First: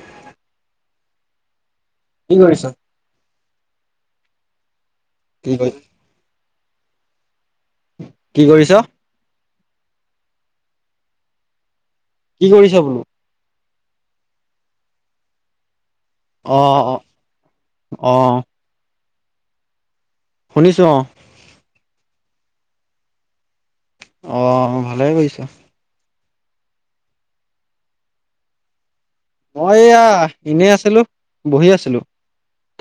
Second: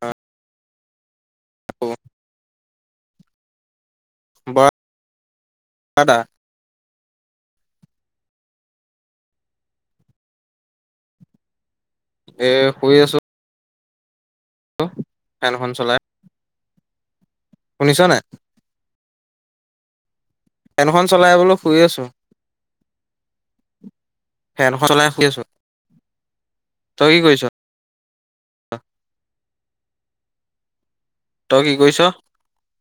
অ। কি কৰিছা? বাৰ কি কৈ? কি কৰিছ? কি এ কৰিছ শুই বোলো? আছো। লো ফেনখন চলাই। অ অ। শুনিছ নাই? অ', শুনিছো ফেনখন অ', চলাইলৈ শুই আছো অহ ফেনখন ভালে চলাই শুই কৈছ। আছো তই কি কৰিছ। মই এয়া এনেই আছিলো তই বহি কি কৰিছ আছিলো।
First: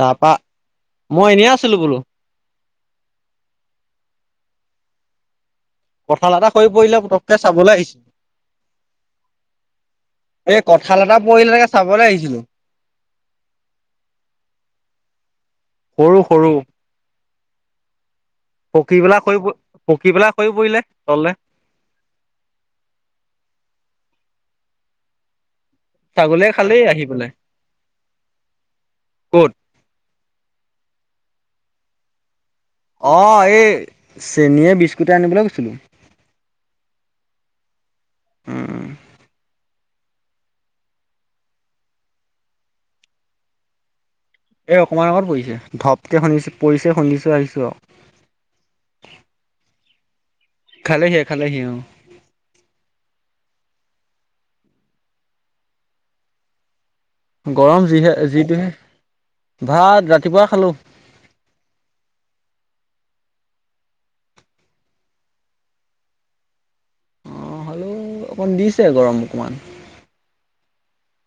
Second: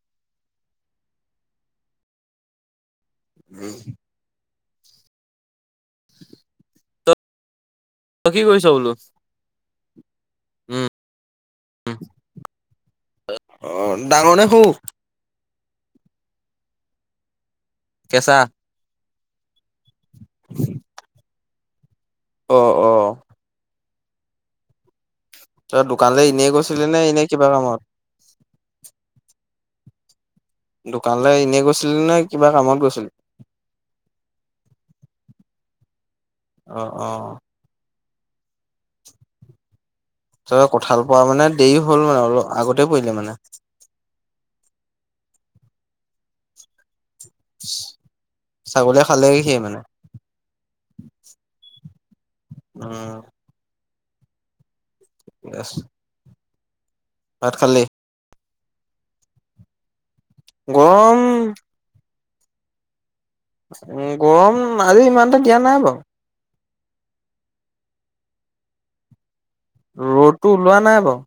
তাৰপা মই এনেই আছিলো বোলো। [unintelligible] কথাল এটা হৈ পৰিলে পুতককে চাবলৈ আহিছিলো। তই কি কৰিছ বোলো। এই কথাল এটা পৰিলে। উম চাবলৈ আহিছিলো। অ ডাল। সৰু সৰু। কেছা। পকী পেলা শ পকি পেলাই হৈ পৰিলে তলে। অহ অহ। তই দোকান যে এনেই ছাগলীয়ে খালেই গৈছিলি নে আহি এনে পেলাই কিবা কামত। ক'ত দোকানলৈ এনেই গৈছিলি নে। কিবা কামত গৈছিলি অহ এই চেনীয়ে বিস্কুট আনিবলৈ গৈছিলো। অ অ। উম। তাই কঁঠাল পোৱা মানে দেৰি হ'ল মানে অলপ আগতে পৰিলে মানে। এ অকমান আগত পৰিছে ধপক শুনিছে পৰিছে শুনিছে। ছাগলীয়ে খালে সেই মানে। খালেহিয়ে খালেহি অ। অ। ইএছ। গৰম যিহে যিটোহে ভাত ৰা। গৰম। উম গৰম আজি ইমানটা দিয়া নাই বাৰু। অ হ'লেও অকণ দিছে গৰম অকমান। ৰ'দটো ওলোৱা নাই বাও।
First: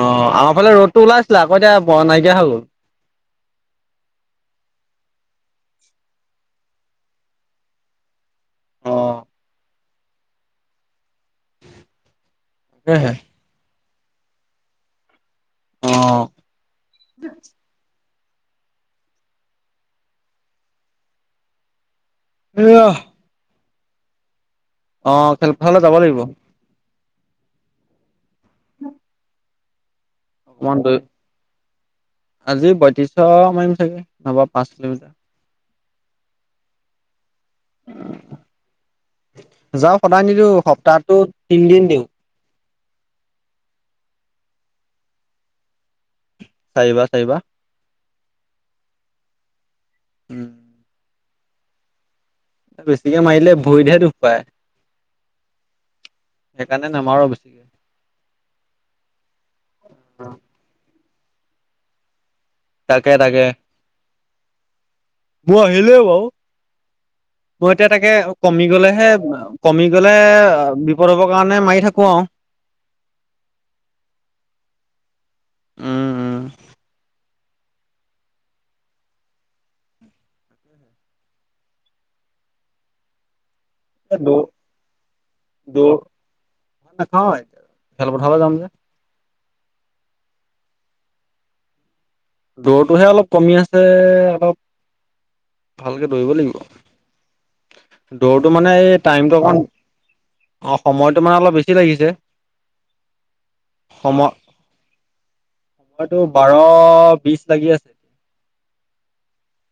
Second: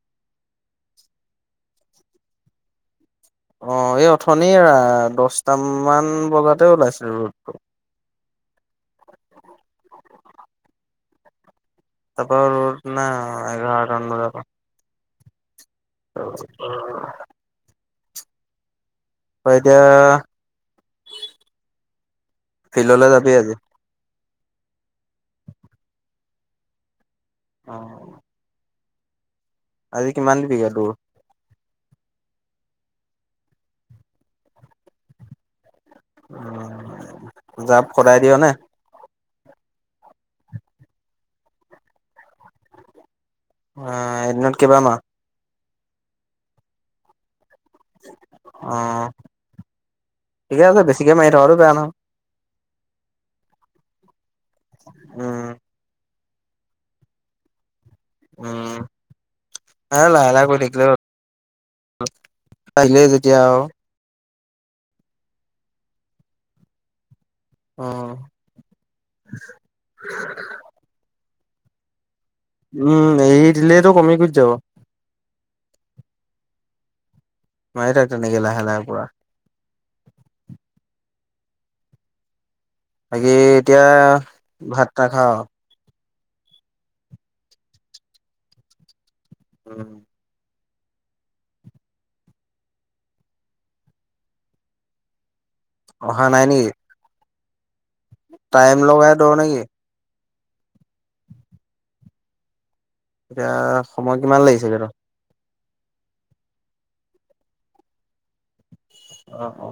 অ আমাৰ ফালে ৰ'দতটো ওলাই আছিলে আকৌ এতিয়া ব নাইকিয়া হৈ গল। অ এই অথনিৰ দহটামান বজাতে ওলাইছিলো ৰদটো। [unintelligible] অ। তাৰাপা ৰত ন তাকেহে এঘাৰটা মান বজাৰ পৰা। অ। অ এতিয়া এয়া ফিল্ডলৈ যাবি আজি। অ খেলপথালে যাব লাগিব। অ। ন। আজ কি মান পিকা দ। [unintelligible] আজি বয়ত্ৰিশ মাৰিম চাগে নবা পাঁচ কিলমিটাৰ। উ জাঁপ সদায় দিয় নে? যাওঁ সদায় নিদিওঁ সপ্তাহটো তিনদিন দিওঁ। অ' এদিনত কেইবাৰ মাৰা? চাৰিবা-চাৰিবা। উম অ'ঠিকে আছে বেছিকে মাৰি থকা বেয়া নহ। বেছিকে মাৰিলে ভৰিতহে দুখ পায়। উম। সেইকাৰণে নামাৰো বেছিকে। উম' আহ লাহে লাহে কৰি থাকিলে আহিলে তাকে যেতিয়া তাকে আও। মোৰ আহিলেই বাওঁ। মই অ এতিয়া তাকে কমি গলেহে কমি গলে বিপদ হব। কাৰণে মাৰি থাকো আৰু। উম এই দিলেতো কমি যাব। মাৰি থাক তেনেকে লাহে লাহে পোৰা। বাকী এতিয়া ভাত নাখাও? নাখাওঁ খেল পথাৰলে জাম যে। উম। দৌৰটোহে অলপ কমি আছে অলপ। ভালকে অহা দৌৰিব নাই নেকি? লাগিব। দৌৰটো মানে টাইম এই লগাই দৌৰ টাইমটো নেকি? অকমান অ' সময়তো মানে অলপ বেছি লাগিছে। এতিয়া সময় কিমান লাগিছেগে তোৰ? সময়তটো বাৰ বিশ লাগি আছে। আহ অ।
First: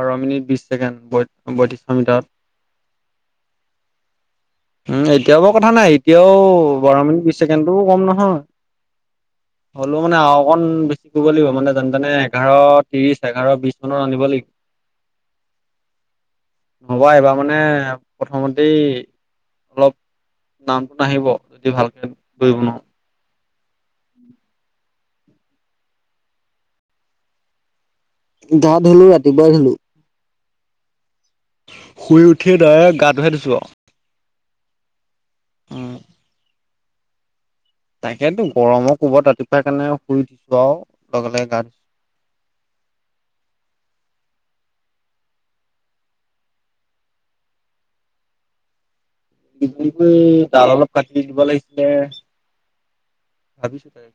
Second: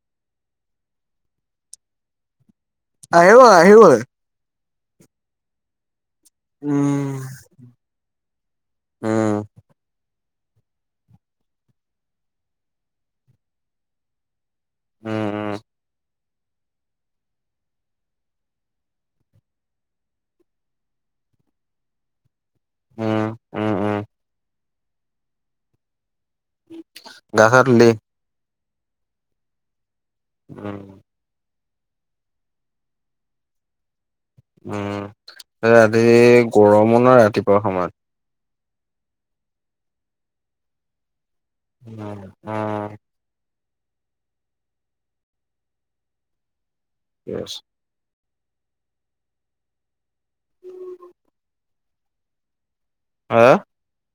বাৰ মিনিট, বিশ ছেকেণ্ড বত্ৰিশ মিটাৰ। আহিব আহিবই। উম, এতিয়াও বৰ কথা নাই। এতিয়াও বাৰ উম, মিনিট বিশ ছেকেণ্ডটোও কম নহয়। উম, হ'লেও মানে, অকণ বেছি কৰিব লাগিব। মানে যেনে তেনে এঘাৰ ত্ৰিশ এঘাৰ বিশ মানত আনিব লাগিব। উম, উম। নহবা এইবাৰ মানে প্ৰথমতেই অলপ নামটো নাহিব, যদি ভালকে কৰিব নোৱা উম, উম, উম। গা ছা ধুলি? গা ধলো ৰাতিপুৱাই ধলো। উম। শুই উঠি ডাইৰেক্ট গাতোহে ধুইছোঁ আও। উম' আজি গৰমো ন ৰাতিপুৱা সময়ত। তাকেতো গৰমৰ কবাত ৰাতিপুৱাই কেনে শুই দিছো আও। উম, উম। ঠিকেই আছে। [unintelligible] জাল অলপ কাটি দিব লাগিছিলে। হা? ভাবিছো তাকে।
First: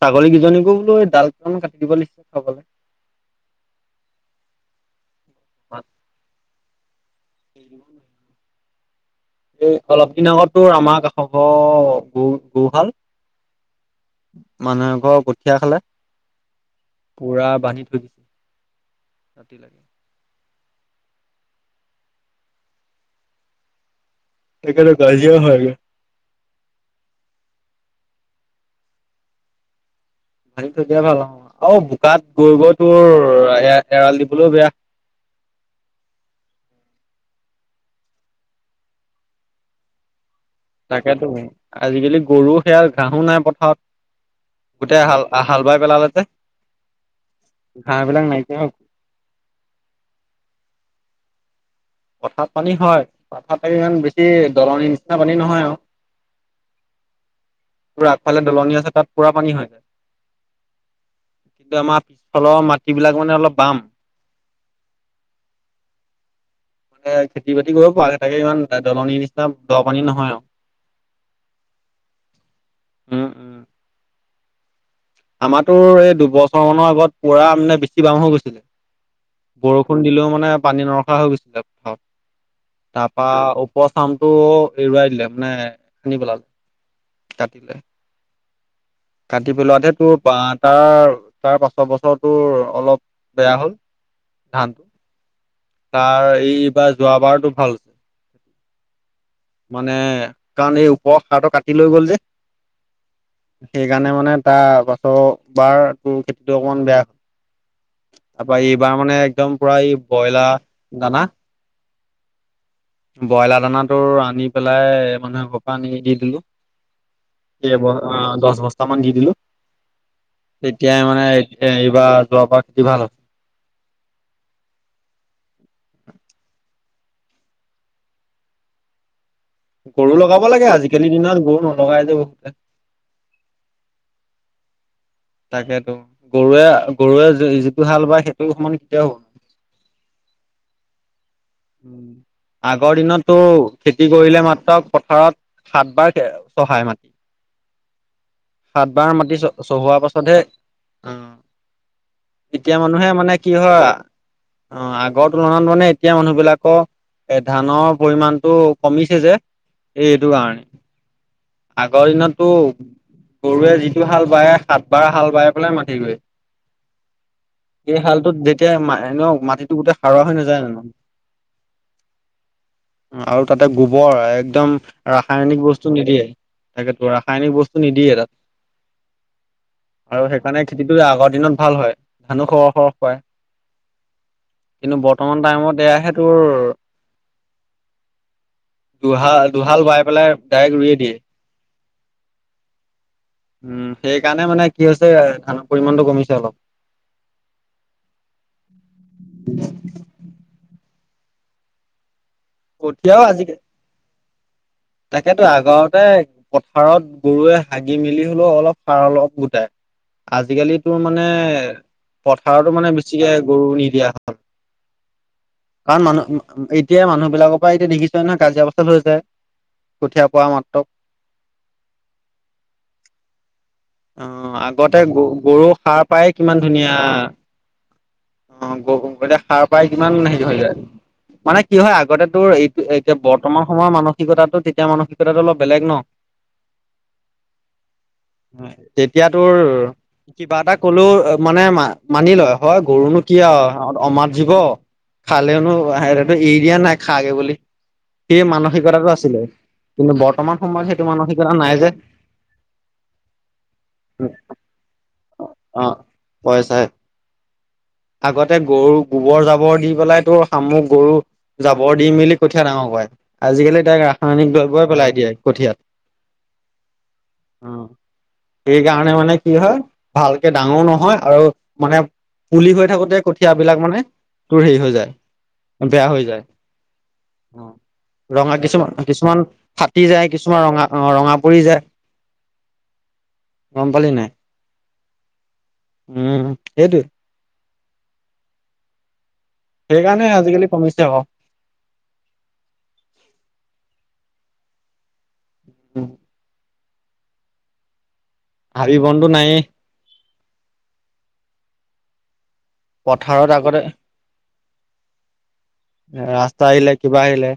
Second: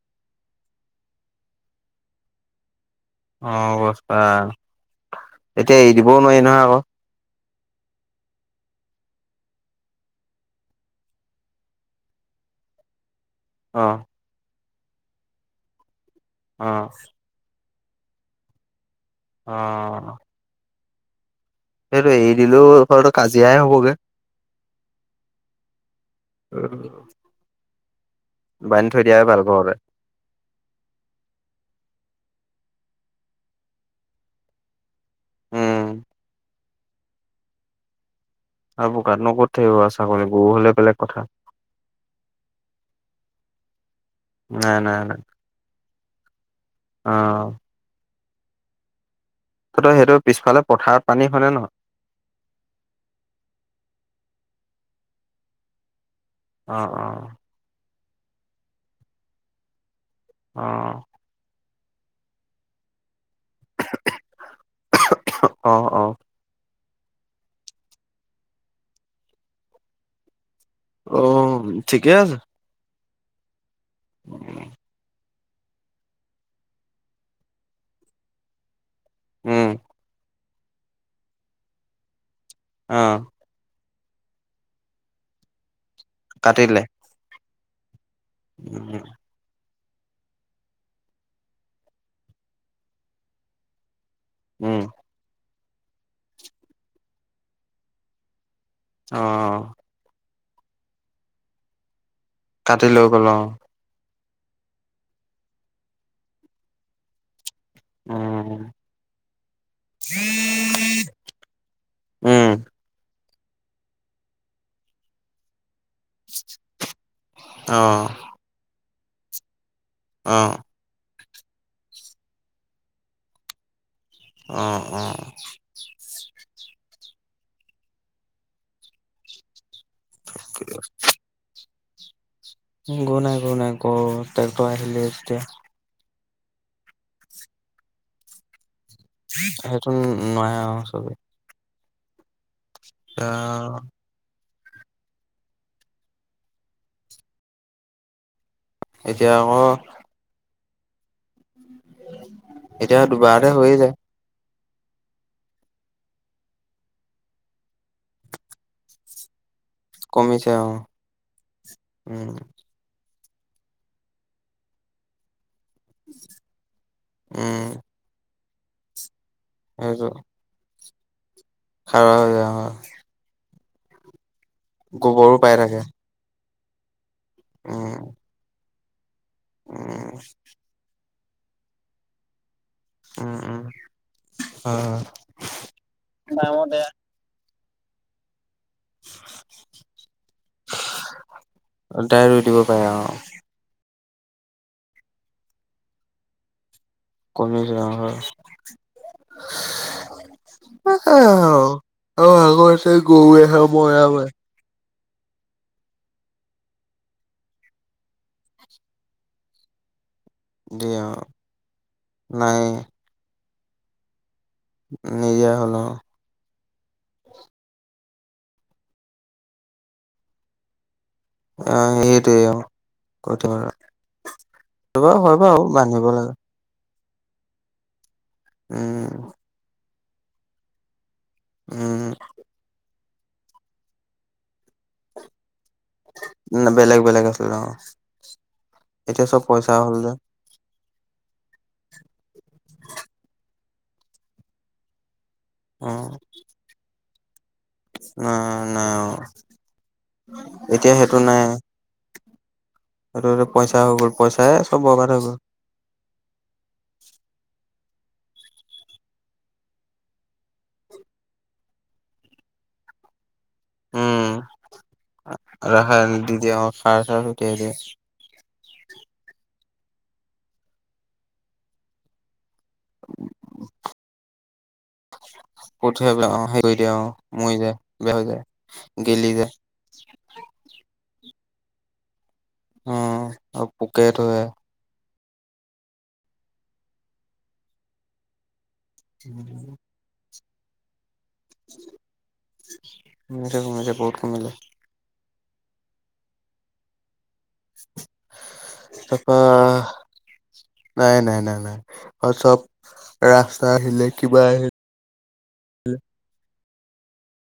ছাগলী কেইজনীকো বোলো ডাল কান কাটি দিব লাগিচিলে খাবলে। অ' অৱস্থা, এতিয়া এৰি দিবও নোৱাৰি নহয় আক। স ন [unintelligible] এই অলপ দিন আগতো আমাৰ কাষ গৰু গৰুহাল অ'। মানুহে এঘৰ কঠীয়া খালে অ', পুৰা বান্ধি থৈ দিছিল অ। সেইটো এৰি দিলোও হয়তটো কাজিয়াই হবগে। তকেটো কাজিয়া হয়গে। উমম বান্ধী থৈ দিয়া ভাল [unintelligible] বান্ধি থৈ দিয়াই ভাল হ আৰু বোকাত গৈ গৈ তোৰ এ এৰাল দিবলৈও বেয়া। উম, আৰু বোকাত নো কত থাকিব আ চাগলি তাকেতো আজিকালি গৰু সেয়া ঘাঁহো নাই নাই পথাৰত। নাই গোটেই নাই হাল হাল বাই পেলালে অ ঘাঁহ বিলাক নাইকিয়া হ ত সেইটো পিছফালে পথাৰত পানী হয়নে নহয়? পথাত পানী হয়। পথাত প ইমান বেছি দলনিৰ নিচিনা পানী নহয় আৰু অ' অ' তোৰ আগফালে দলনি আছে তাত পুৰা পানী হৈ যায়। আহ কিন্তু আমাৰ পিছফলৰ মাটিবিলাক মানে অলপ বাম। আহ আহ মানে খেতি বাতি কৰিব পৰাৈ তাকে ইমান দলনিৰ নিচিনা দৰ পানী নহয় আৰু অ' ঠিকেই আছে উম উম উম আমাৰতো এই দুবছৰ মানৰ আগত পৰা মানে বেছি বাম হৈ গৈছিলে উম বৰষুণ দিলেও মানে পানী নৰখা হৈ গৈছিলে অ তাৰপা উপও চামটো এৰুৱাই দিলে মানে সানি পেলালে কাটি দিলে কাটিলে উম কাটি পেলোৱাতেে তোৰ তাৰ তাৰ পাঁচ বছৰটো অলপ বেয়া হ'ল। উম। ধানটো। তাৰ এইবাৰ যোৱাবাৰতটো ভাল হৈছে। অ মানে কাৰণ এই ওপৰৰ সাৰটো কাটি লৈ গ'ল যে কাটি লৈ গল অ' সেইকাৰণে মানে তাৰ পাছ বাৰ তোৰ খেতিটো অকমান বেয়া হয়। তাৰপৰা উম এইবাৰ মানে একদম পুৰা এই ব্ৰইলাৰ দানা উম ব্ৰইলাৰ দানাটো আনি পেলাই মানুহে পানী দি দিলো অ এব দহ বস্তা মান দি দিলো অ তেতিয়াই মানে এইবাৰ যোৱাৰ পৰা খেতি ভাল অ' অ' গৰু লগাব লাগে। আজিকালি দিনত গৰু নলগাই যে বহুতে গৰু নাই গৰু নাই গৰু তক্টৰ আহিলে যেতিয়া তাকেতো গৰুৱে গৰুৱে যিটো হাল বায় সেইটো সমান কেতিয়াও হ'ব সেইটো নোৱাই আৰু চবেই আগৰ দিনতটো খেতি কৰিলে মাত্ৰ পথাৰত সাত বাৰ চহাই মাটি সাত বাৰ এতিয়া মাটি চ আকৌ চহোৱাৰ পাছতহে অ', এতিয়া মানুহে মানে দুবাৰতে কি হৈয়ে হয় যায় অ', আগৰ তুলনাত মানে এতিয়া মানুহ বিলাকক এ ধানৰ পৰিমাণটো কমিছে যে এই এইটো কমিছে কাৰণে অ আগৰ উম দিনো গৰুৱে যিটো হাল বায় সাত বাৰ হাল বায় ক'লে মাতিগৈ, উম এই শালটোত যেতিয়া মানুক মাটিতটো গোটেই সাৰুৱা নাযায় জানো? সাৰুৱা হয় যায় অহ। আৰু তাতে গোবৰ একদম পাই ৰাসায়নিক থাকে বস্তু নিদিয়ে, তাকে তো ৰাসায়নিক বস্তু উম নিদিয়ে তাত। উম আৰু সেইকাৰণে খেতিটো আগৰ দিনত ভাল হয়। ধানো খ খহ পই উম উম কিন্তু বৰ্তমান টাইমত এয়া সেইটোৰ ফাৰ্মত এয়া দুহাল দুহাল বোৱাই পেলাই ডাইৰেক্ট ৰুয়ে দিয়ে। দাৰেক ৰুই দিব পাৰে অহ। উম সেইকাৰণে মানে কি হৈছে ধানৰ পৰিমাণটো কমিছে অলপ। কমছে অহ হয়। কঠীয়াও আজি [unintelligible] তাকেতো আগৰতে পথাৰত গৰুৱে হাগি মেলি হলেও অলপ সাৰ অলপ গোটাই। আজিকালিতো দিয়ে অ মানে নাই পথাৰতো মানে বেছিকে গৰু নিদিয়া হয়। নিদিয়া হল অহ। এতিয় মানুহবিলাকৰ পৰা এতিয়া দেখিচা নহয় কাজিয়া পেচাল হৈ জাই কঠীয়া পোৱা মাত্ৰক। অ সেইটোৱে অ, পঠিওৱা হয়। অ আগতে গ বাৰু গৰু সাৰ বান্ধিব পাই লাগে কিমান ধুনীয়া। অ গ উম এতিয়া সাৰ পাই কিমান হেৰি হৈ যায়, মানে কি হয় উম আগতে তোৰ এইটো এতিয়া বৰ্তমান সময়ৰ মানসিকতটো তেতিয়া মানসিকতাটো অলপ বেলেগ ন ন বেলেগ বেলেগ আছিল অ। তেতিয়া এতিয়া চব তোৰ পইচা হ'ল যে কিবা এটা কলেও মানে ম মানি লয় হয়, গৰুনো কি আৰু অমাত জীৱ। খালেওনো অ হেহেতি এৰি দিয়া নাই খাগে বুলি। সেই নাই নাই অ মানসিকতাটো আছিলে, কিন্তু বৰ্তমান সময়ত এতিয়া সেইটো মানসিকতা নাই যে। আৰু পইচা হৈ গ'ল পইচাই চব বৰ্বাদ হৈ গল। অ পইচাই [inaudible] আগতে গৰু গোবৰ জাবৰ দি পেলাই তো শামুক গৰু জাবৰ দি মেলি কঠীয়া ডাঙৰ কয়ে। আজিকালি তাই উম ৰাসায়নিক দ্ৰব্যই পেলাই দিয়ে কঠিয়াত। ৰাসায়নিক দি দিয়ে অ', সাৰ চাৰ ছটিয়াই অ দিয়ে সেইকাৰণে মানে কি হয় ভালকে ডাঙৰ নহয় আৰু মানে পুলি হৈ থাকোঁতে কঠিয়াবিলাক মানে তোৰ হেৰি হৈ যায় বেয়া হৈ কঠিয়াবিলাক যায়, অ', হেৰি কৰি দিয়ে অ', মৰি অ যায় বেয়া হৈ যায় ৰঙা কিছুমান গেলি কিছুমান যায় ফাটি যায় কিছুমান ৰঙা অ ৰঙাপৰি জাই। অ অ পুকে ধয়ে। উম সেইটোয়ে। [inaudible] সেইকাৰণে আজিকালি কমিছে ক। কমিছে কমিছে বহুত কমিলে অ হাবি বনটো তাৰপা, নায়েই নাই নাই নাই নাই আৰু চওক পথাৰত ৰাস্তা আগতে আহিলে কিবা আহিল। ৰাস্তা আহিলে কিবা আহিলে।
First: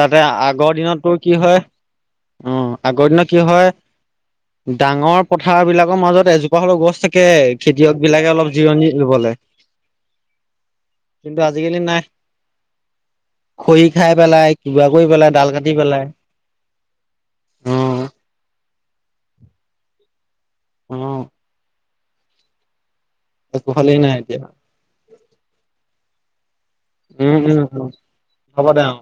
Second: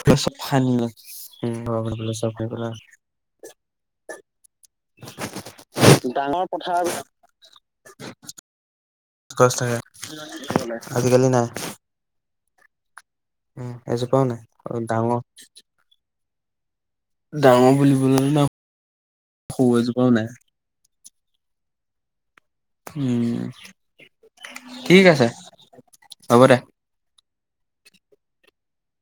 তাতে চব আগৰ খান্দিলে দিনতো কি উম, হয়, ঘৰ বনাবলে চব উ কৰিবলে আগৰ দিনত কি হয়। ডাঙৰ পথাৰ বিলাকৰ মাজত ডাঙৰ এজোপা হলেও পথাৰ গছ থাকে, খেতিয়ক বিলাকে অলপ জিৰণি লবলে। গছ থাকে আজিকালি কিন্তু নাই। আজিকালি নাই উম, খৰি খাই এজোপাও নাই পেলাই কিবা কৰি ডাঙৰ পেলাই, ডাল কাটি পেলাই। ডাঙৰ অ বুলিবলৈ ন সৰু এজোপাও নাই। অ উম একোফালেই নাই এতিয়া ঠিক আছে হ'ব দে। উম উম উ হ'ব দে অ।